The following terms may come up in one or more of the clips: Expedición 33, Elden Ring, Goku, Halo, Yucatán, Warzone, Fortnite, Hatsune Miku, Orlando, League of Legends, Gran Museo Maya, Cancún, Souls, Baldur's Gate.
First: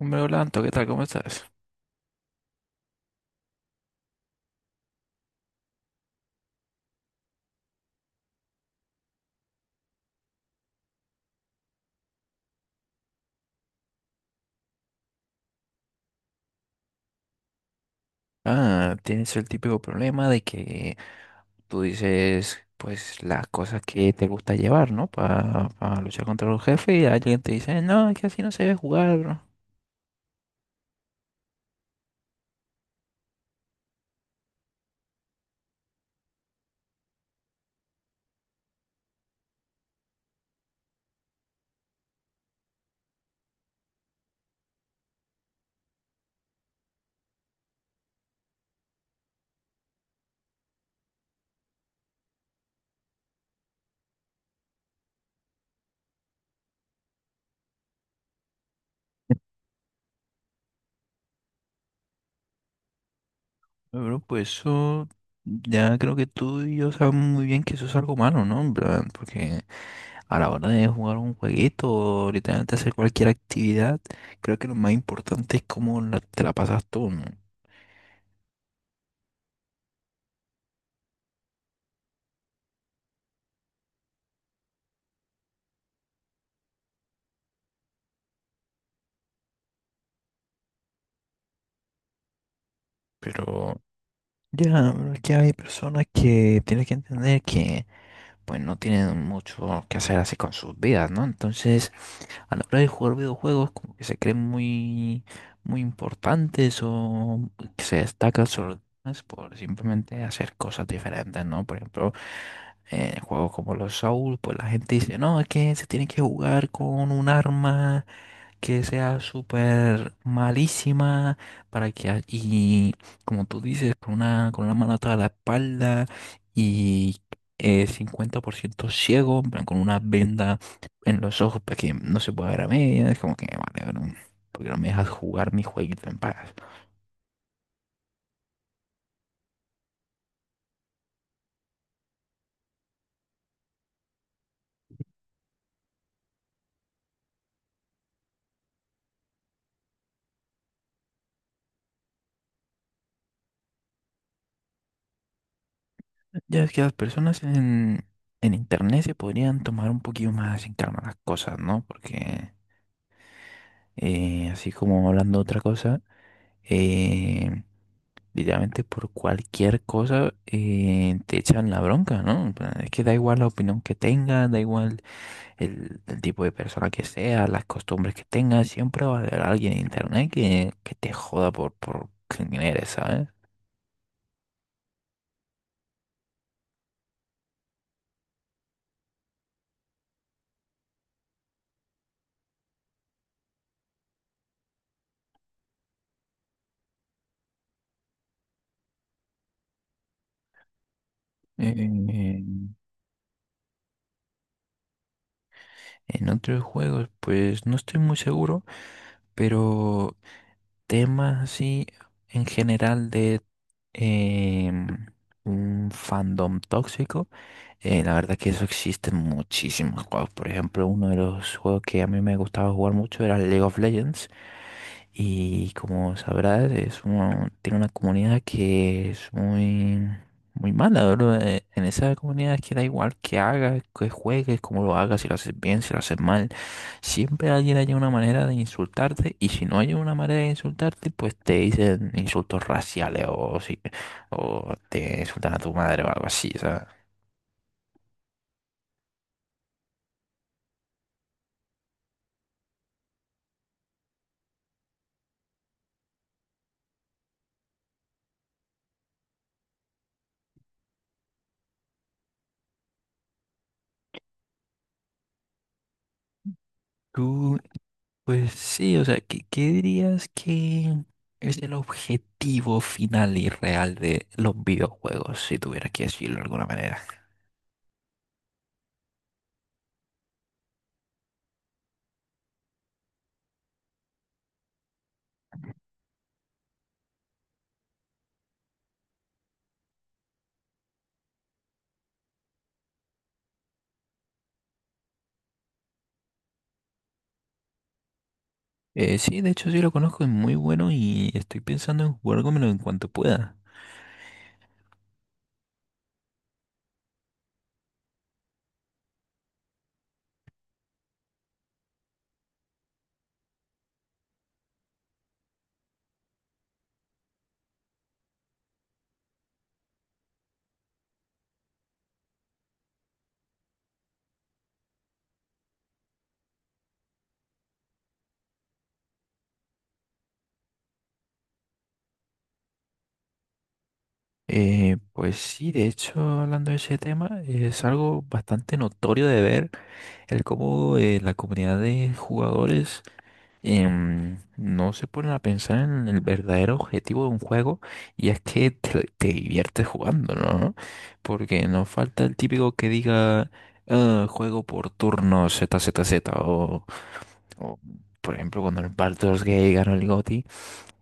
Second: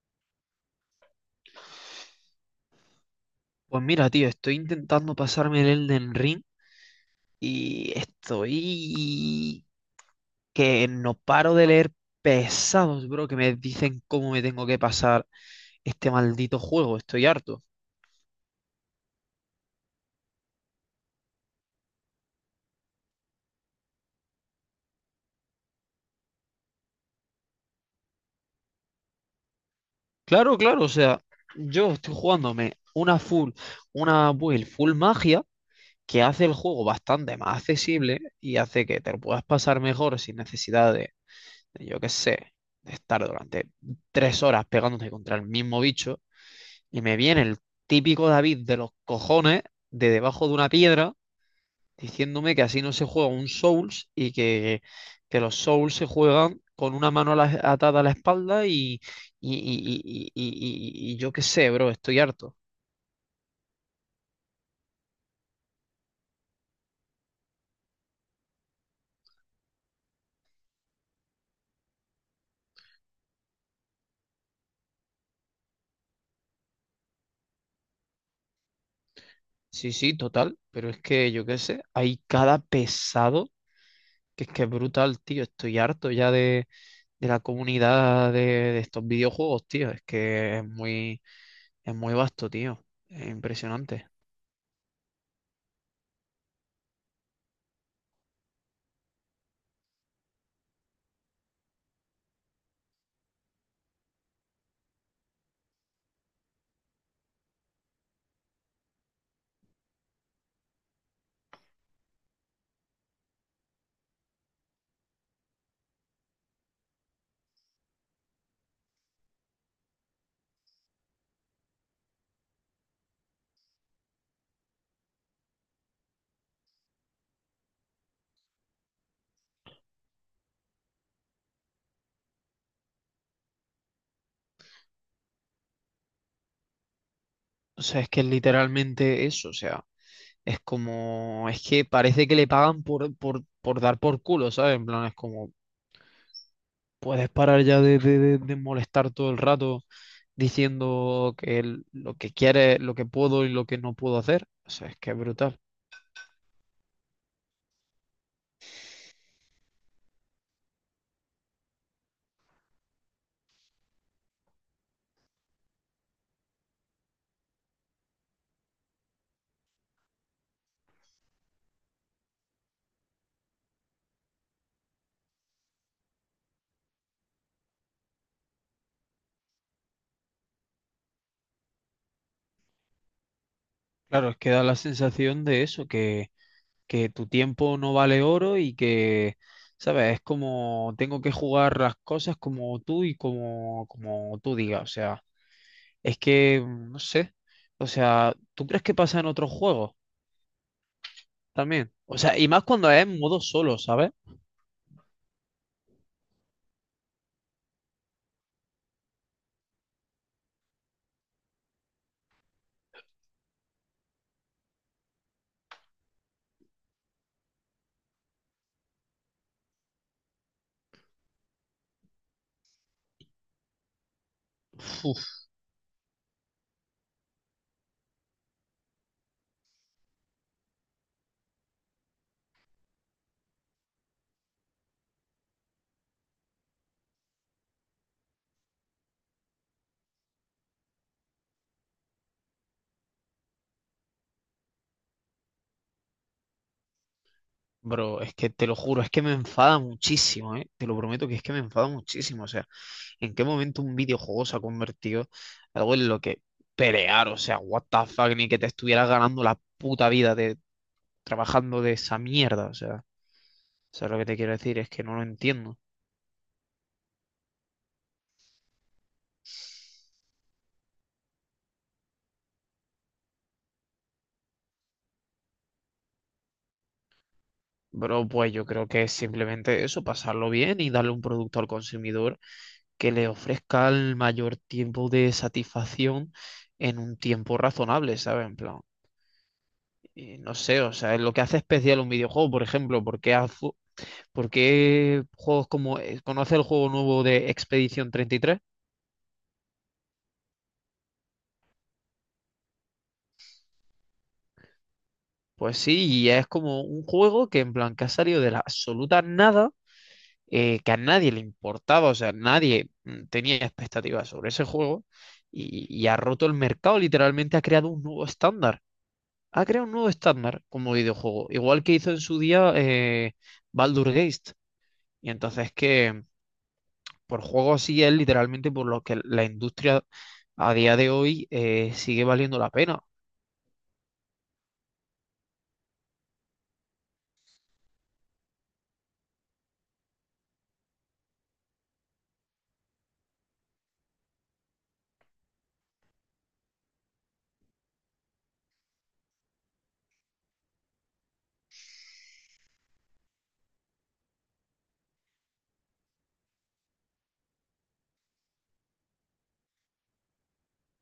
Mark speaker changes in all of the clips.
Speaker 1: Hombre, Orlando, ¿qué tal? ¿Cómo estás?
Speaker 2: Pues mira, tío, estoy intentando pasarme el Elden Ring y estoy que no paro de leer pesados, bro, que me dicen cómo me tengo que pasar este maldito juego. Estoy harto.
Speaker 1: Ah, tienes el típico problema de que tú dices, pues, las cosas que te gusta llevar, ¿no? Para luchar contra los jefes y alguien te dice, no, es que así no se debe jugar, bro.
Speaker 2: Claro, claro, o sea, yo estoy jugándome una full, una build full magia que hace el juego bastante más accesible y hace que te lo puedas pasar mejor sin necesidad de, yo qué sé, de estar durante tres horas pegándote contra el mismo bicho. Y me viene el típico David de los cojones de debajo de una piedra diciéndome que así no se juega un Souls y que los Souls se juegan con una mano atada a la espalda y yo qué sé, bro, estoy harto.
Speaker 1: Pero pues eso, ya creo que tú y yo sabemos muy bien que eso es algo malo, ¿no? En plan, porque a la hora de jugar un jueguito o literalmente hacer cualquier actividad, creo que lo más importante es cómo te la pasas tú, ¿no?
Speaker 2: Sí, sí, total, pero es que yo qué sé, hay cada pesado que es brutal, tío, estoy harto ya de la comunidad de estos videojuegos, tío, es que es muy vasto, tío, es
Speaker 1: Pero...
Speaker 2: impresionante.
Speaker 1: Ya, pero es que hay personas que tienen que entender que pues no tienen mucho que hacer así con sus vidas, ¿no? Entonces, a la hora de jugar videojuegos, como que se creen muy, muy importantes o que se destacan sobre los demás por simplemente hacer cosas diferentes, ¿no? Por ejemplo, en juegos como los Souls, pues la gente dice, no, es que se tiene que jugar con un arma que sea súper malísima para que y como tú dices con una mano atrás de la espalda y 50% ciego, en plan, con una venda en los ojos para que no se pueda ver a medias. Como que vale, bro, porque no me dejas jugar mi jueguito en paz.
Speaker 2: O sea, es que es literalmente eso, o sea, es como, es que parece que le pagan por dar por culo, ¿sabes? En plan, es como, puedes parar ya de molestar todo el rato diciendo que lo que quiere lo que puedo y lo que no puedo hacer. O sea, es que es brutal.
Speaker 1: Ya es que las personas en internet se podrían tomar un poquito más en calma las cosas, ¿no? Porque así como hablando de otra cosa, eh, literalmente por cualquier cosa te echan la bronca, ¿no? En plan, es que da igual la opinión que tengas, da igual el tipo de persona que sea, las costumbres que tengas, siempre va a haber alguien en internet que te joda por quién eres, ¿sabes?
Speaker 2: Claro, es que da la sensación de eso, que tu tiempo no vale oro y que, ¿sabes? Es como, tengo que jugar las cosas como tú y como, como tú digas, o sea. Es que, no sé. O sea, ¿tú crees que pasa en otros juegos también? O sea,
Speaker 1: Eh,
Speaker 2: y más cuando es en modo solo, ¿sabes?
Speaker 1: en otros juegos, pues no estoy muy seguro, pero temas así en general de em, un fandom tóxico. La verdad que eso existe en muchísimos juegos. Por ejemplo, uno de los juegos que a mí me gustaba jugar mucho era League of Legends.
Speaker 2: Uf,
Speaker 1: Y como sabrás, es tiene una comunidad que es muy, muy mala, bro. En esa comunidad, que da igual que hagas, que juegues, cómo lo hagas, si lo haces bien, si lo haces mal, siempre alguien haya una manera de insultarte, y si no hay una manera de insultarte, pues te dicen insultos raciales o, si, o te insultan a tu madre o algo así, ¿sabes?
Speaker 2: bro, es que te lo juro, es que me enfada muchísimo, ¿eh? Te lo prometo que es que me enfada muchísimo. O sea, ¿en qué momento un videojuego se ha convertido en algo en lo que pelear? O sea, what the fuck, ni que te estuvieras ganando la puta vida de trabajando de esa mierda. O sea, ¿sabes lo que te quiero decir? Es que no lo entiendo.
Speaker 1: ¿Tú Pues sí, o sea, ¿qué, qué dirías que es el objetivo final y real de los videojuegos, si tuvieras que decirlo de alguna manera?
Speaker 2: Bro, pues yo creo que es simplemente eso, pasarlo bien y darle un producto al consumidor que le ofrezca el mayor tiempo de satisfacción en un tiempo razonable, ¿sabes? En plan, no sé, o sea, es lo que hace especial un videojuego, por ejemplo, ¿por qué, por qué juegos como... ¿Conoce el juego nuevo de Expedición 33?
Speaker 1: Sí, de hecho sí lo conozco, es muy bueno y estoy pensando en jugármelo en cuanto pueda.
Speaker 2: Pues sí, y es como un juego que en plan que ha salido de la absoluta nada, que a nadie le importaba, o sea, nadie tenía expectativas sobre ese juego y ha roto el mercado, literalmente ha creado un nuevo estándar. Ha creado un nuevo estándar como videojuego, igual que hizo en su día Baldur's Gate. Y entonces que por juego así es literalmente por lo que la industria a día de hoy sigue valiendo la pena.
Speaker 1: Pues sí, de hecho, hablando de ese tema, es algo bastante notorio de ver el cómo la comunidad de jugadores no se ponen a pensar en el verdadero objetivo de un juego, y es que te diviertes jugando, ¿no? Porque no falta el típico que diga "Ah, juego por turno z Z Z", o por ejemplo cuando el Baldur's Gate ganó el GOTY,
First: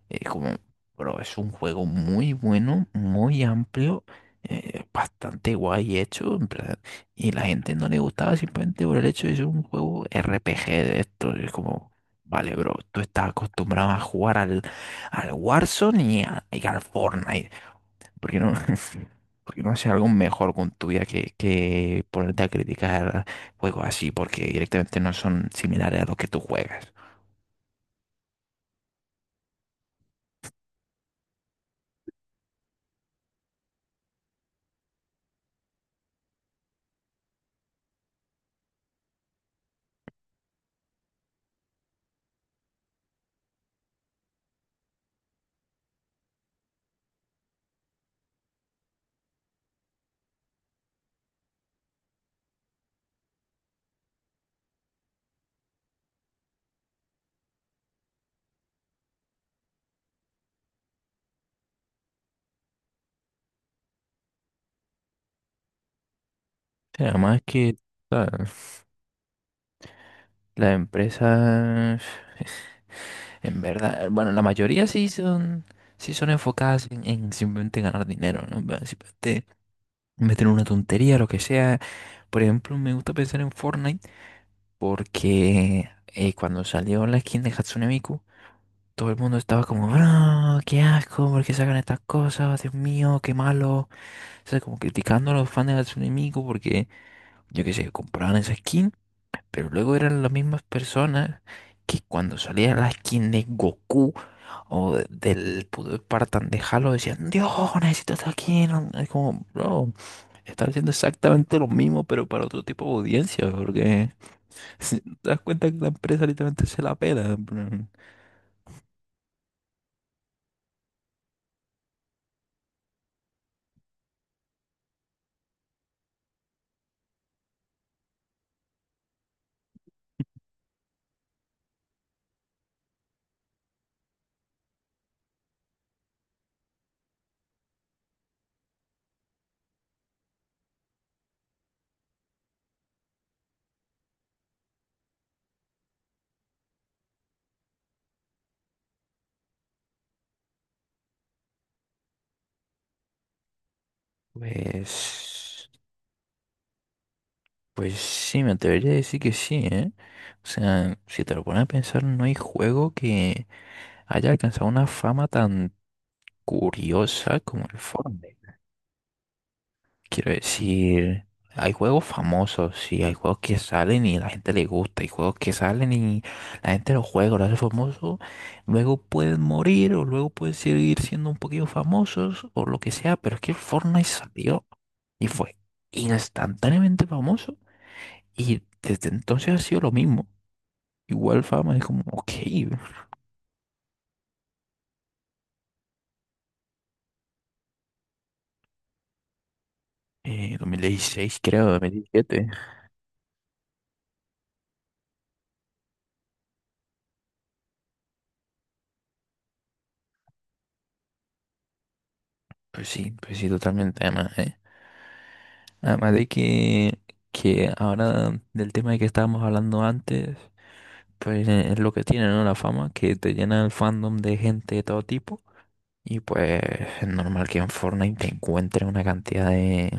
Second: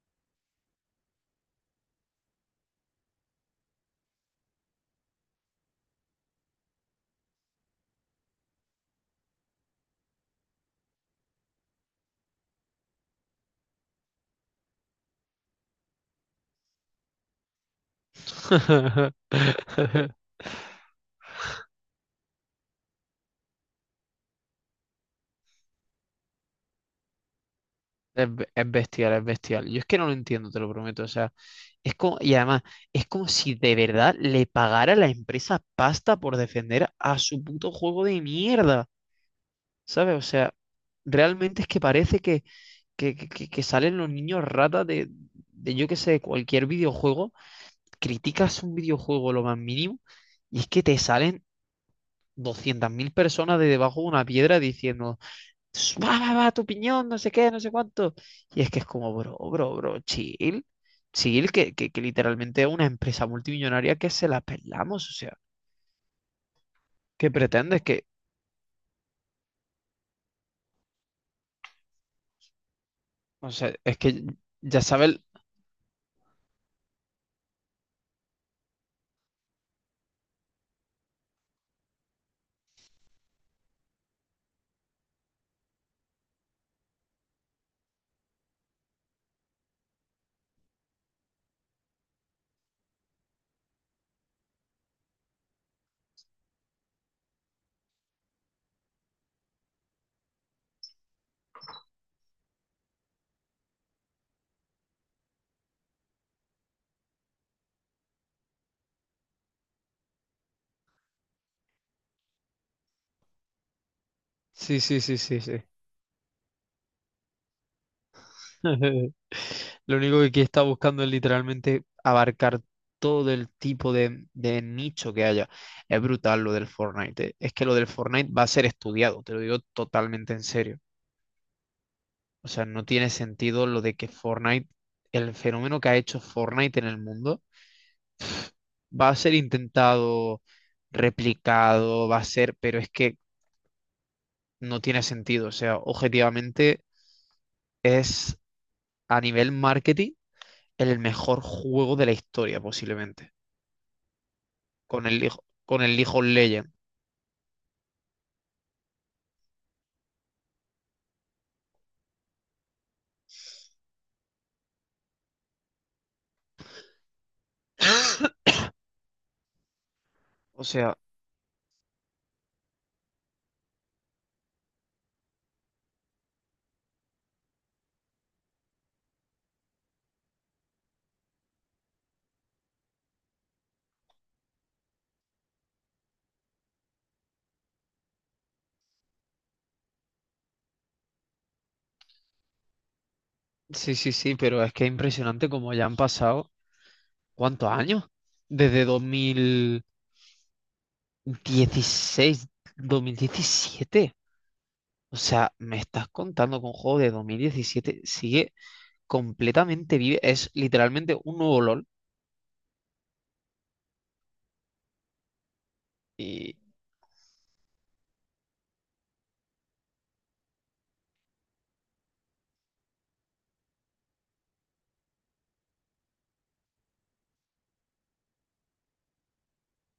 Speaker 1: es como, bro, es un juego muy bueno, muy amplio, bastante guay hecho, en plan, y la gente no le gustaba simplemente por el hecho de ser un juego RPG de esto. Es como, vale, bro, tú estás acostumbrado a jugar al, al Warzone y, y al Fortnite. ¿Por qué no, por qué no hacer algo mejor con tu vida que ponerte a criticar juegos así? Porque directamente no son similares a los que tú juegas.
Speaker 2: Es, es bestial, es bestial. Yo es que no lo entiendo, te lo prometo. O sea, es como, y además, es como si de verdad le pagara la empresa pasta por defender a su puto juego de mierda. ¿Sabes? O sea, realmente es que parece que, que salen los niños ratas de, yo qué sé, cualquier videojuego, criticas un videojuego lo más mínimo y es que te salen 200.000 personas de debajo de una piedra diciendo, "Ss, va, va, va, tu opinión, no sé qué, no sé cuánto". Y es que es como, bro, bro, bro, chill, chill, que literalmente es una empresa multimillonaria que se la pelamos, o sea,
Speaker 1: O
Speaker 2: ¿qué
Speaker 1: además que...
Speaker 2: pretendes? Que,
Speaker 1: ¿sabes? Las empresas,
Speaker 2: o
Speaker 1: en
Speaker 2: sea, es
Speaker 1: verdad,
Speaker 2: que
Speaker 1: bueno, la
Speaker 2: ya
Speaker 1: mayoría
Speaker 2: sabes,
Speaker 1: sí son enfocadas en simplemente ganar dinero, ¿no? Va, simplemente meter una tontería, lo que sea. Por ejemplo, me gusta pensar en Fortnite porque cuando salió la skin de Hatsune Miku, todo el mundo estaba como, bro, qué asco, ¿por qué sacan estas cosas? Dios mío, qué malo. O sea, como criticando a los fans de Hatsune Miku porque, yo qué sé, compraban esa skin. Pero luego eran las mismas personas que cuando salía la skin de Goku o del puto Spartan de Halo decían, Dios, necesito esta skin no- Es como, bro, están haciendo exactamente lo mismo, pero para otro tipo de audiencia, porque
Speaker 2: sí,
Speaker 1: si
Speaker 2: sí,
Speaker 1: te
Speaker 2: sí,
Speaker 1: das
Speaker 2: sí, sí.
Speaker 1: cuenta que la empresa literalmente se la pela, en plan,
Speaker 2: Lo único que aquí está buscando es literalmente abarcar todo el tipo de nicho que haya. Es brutal lo del Fortnite. Es que lo del Fortnite va a ser estudiado, te lo digo totalmente en serio. O sea, no tiene sentido lo de que Fortnite, el fenómeno que ha hecho Fortnite en el mundo, va a ser intentado, replicado, va a ser, pero es que no tiene sentido. O sea, objetivamente es a nivel marketing el mejor juego de la historia posiblemente. Con el, hijo
Speaker 1: Pues,
Speaker 2: con el League of Legends.
Speaker 1: pues sí, me atrevería a decir que sí, ¿eh? O sea, si te lo pones a pensar, no hay juego que haya alcanzado una fama tan curiosa como el Fortnite. Quiero
Speaker 2: O sea,
Speaker 1: decir, hay juegos famosos y hay juegos que salen y la gente le gusta, hay juegos que salen y la gente los juega, los hace famosos, luego pueden morir o luego pueden seguir siendo un poquito famosos o lo que sea, pero es que el Fortnite salió y fue instantáneamente famoso, y desde entonces ha sido lo mismo. Igual fama es como, ok,
Speaker 2: sí, sí, sí, pero es que es impresionante como ya han pasado, ¿cuántos años? Desde
Speaker 1: 2016 creo, 2017.
Speaker 2: 2016, 2017. O sea, me estás contando con un juego de 2017 sigue completamente vive, es literalmente un nuevo LOL.
Speaker 1: Pues sí, totalmente, además, ¿eh? Además de
Speaker 2: Y,
Speaker 1: que ahora del tema de que estábamos hablando antes, pues es lo que tiene, ¿no? La fama, que te llena el fandom de gente de todo tipo. Y pues es normal que en Fortnite te encuentres una cantidad de,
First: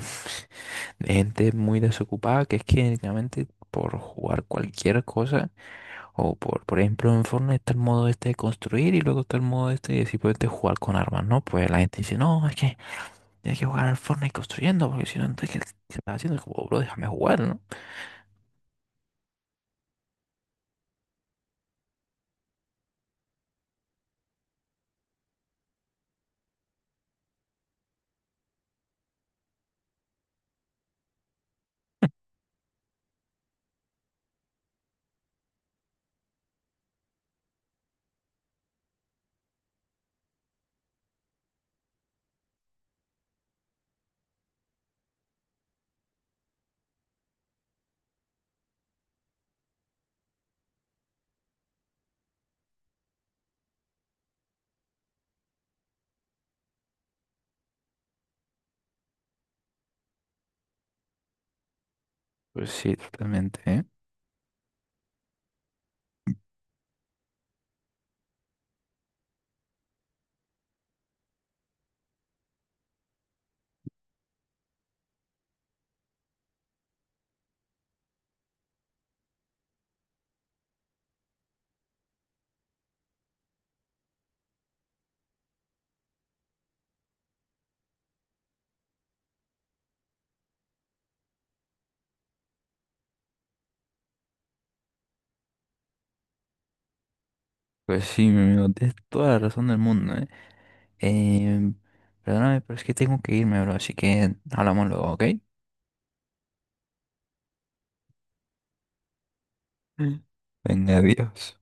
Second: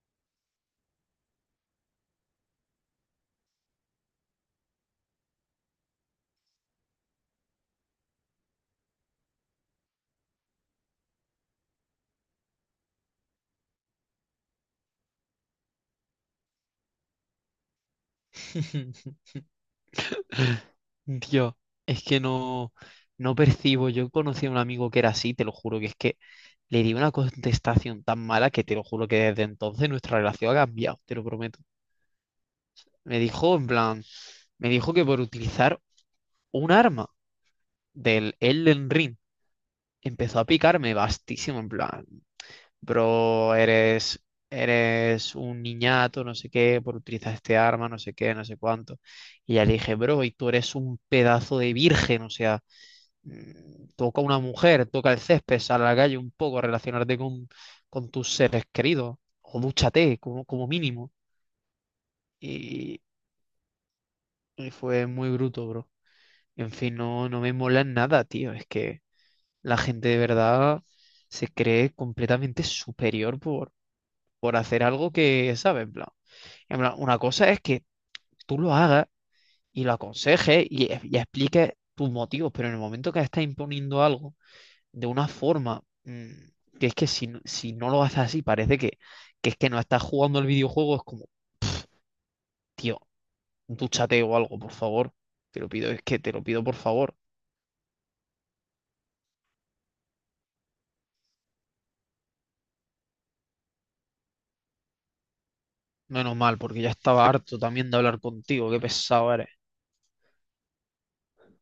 Speaker 1: de gente muy desocupada, que es que directamente por jugar cualquier cosa, o por ejemplo en Fortnite está el modo este de construir y luego está el modo este de simplemente jugar con armas, ¿no? Pues la gente dice, no, es que tienes que jugar al Fortnite construyendo, porque si no, entonces, ¿qué, qué estás haciendo? Es como, bro, déjame jugar, ¿no?
Speaker 2: Dios, es que no, no percibo. Yo conocí a un amigo que era así, te lo juro, que es que le di una contestación tan mala que te lo juro que desde entonces nuestra relación ha cambiado, te lo prometo. Me dijo, en plan, me dijo que por utilizar un arma del Elden Ring empezó a picarme bastísimo, en plan, bro, eres, eres un niñato, no sé qué, por utilizar este arma, no sé qué, no sé cuánto. Y ya le dije, bro, y tú eres un pedazo de virgen, o sea, toca a una mujer, toca el césped, sal a la calle un poco, relacionarte con tus seres queridos, o dúchate como, como mínimo.
Speaker 1: Pues sí,
Speaker 2: Y,
Speaker 1: totalmente, ¿eh?
Speaker 2: y fue muy bruto, bro. En fin, no, no me mola nada, tío. Es que la gente de verdad se cree completamente superior por hacer algo que, ¿sabes? En plan, una cosa es que tú lo hagas y lo aconsejes y expliques tus motivos, pero en el momento que estás imponiendo algo, de una forma que es que si, si no lo haces así, parece que es que no estás jugando al videojuego, es como, tío, dúchate o algo, por favor. Te lo pido, es que te lo pido, por favor.
Speaker 1: Pues sí, mi amigo, tienes toda la razón del mundo, ¿eh? Em, perdóname, pero es que tengo que irme, bro, así que hablamos luego, ¿ok?
Speaker 2: Menos mal, porque ya estaba harto también de hablar contigo, qué pesado eres.
Speaker 1: Mm. Venga, adiós.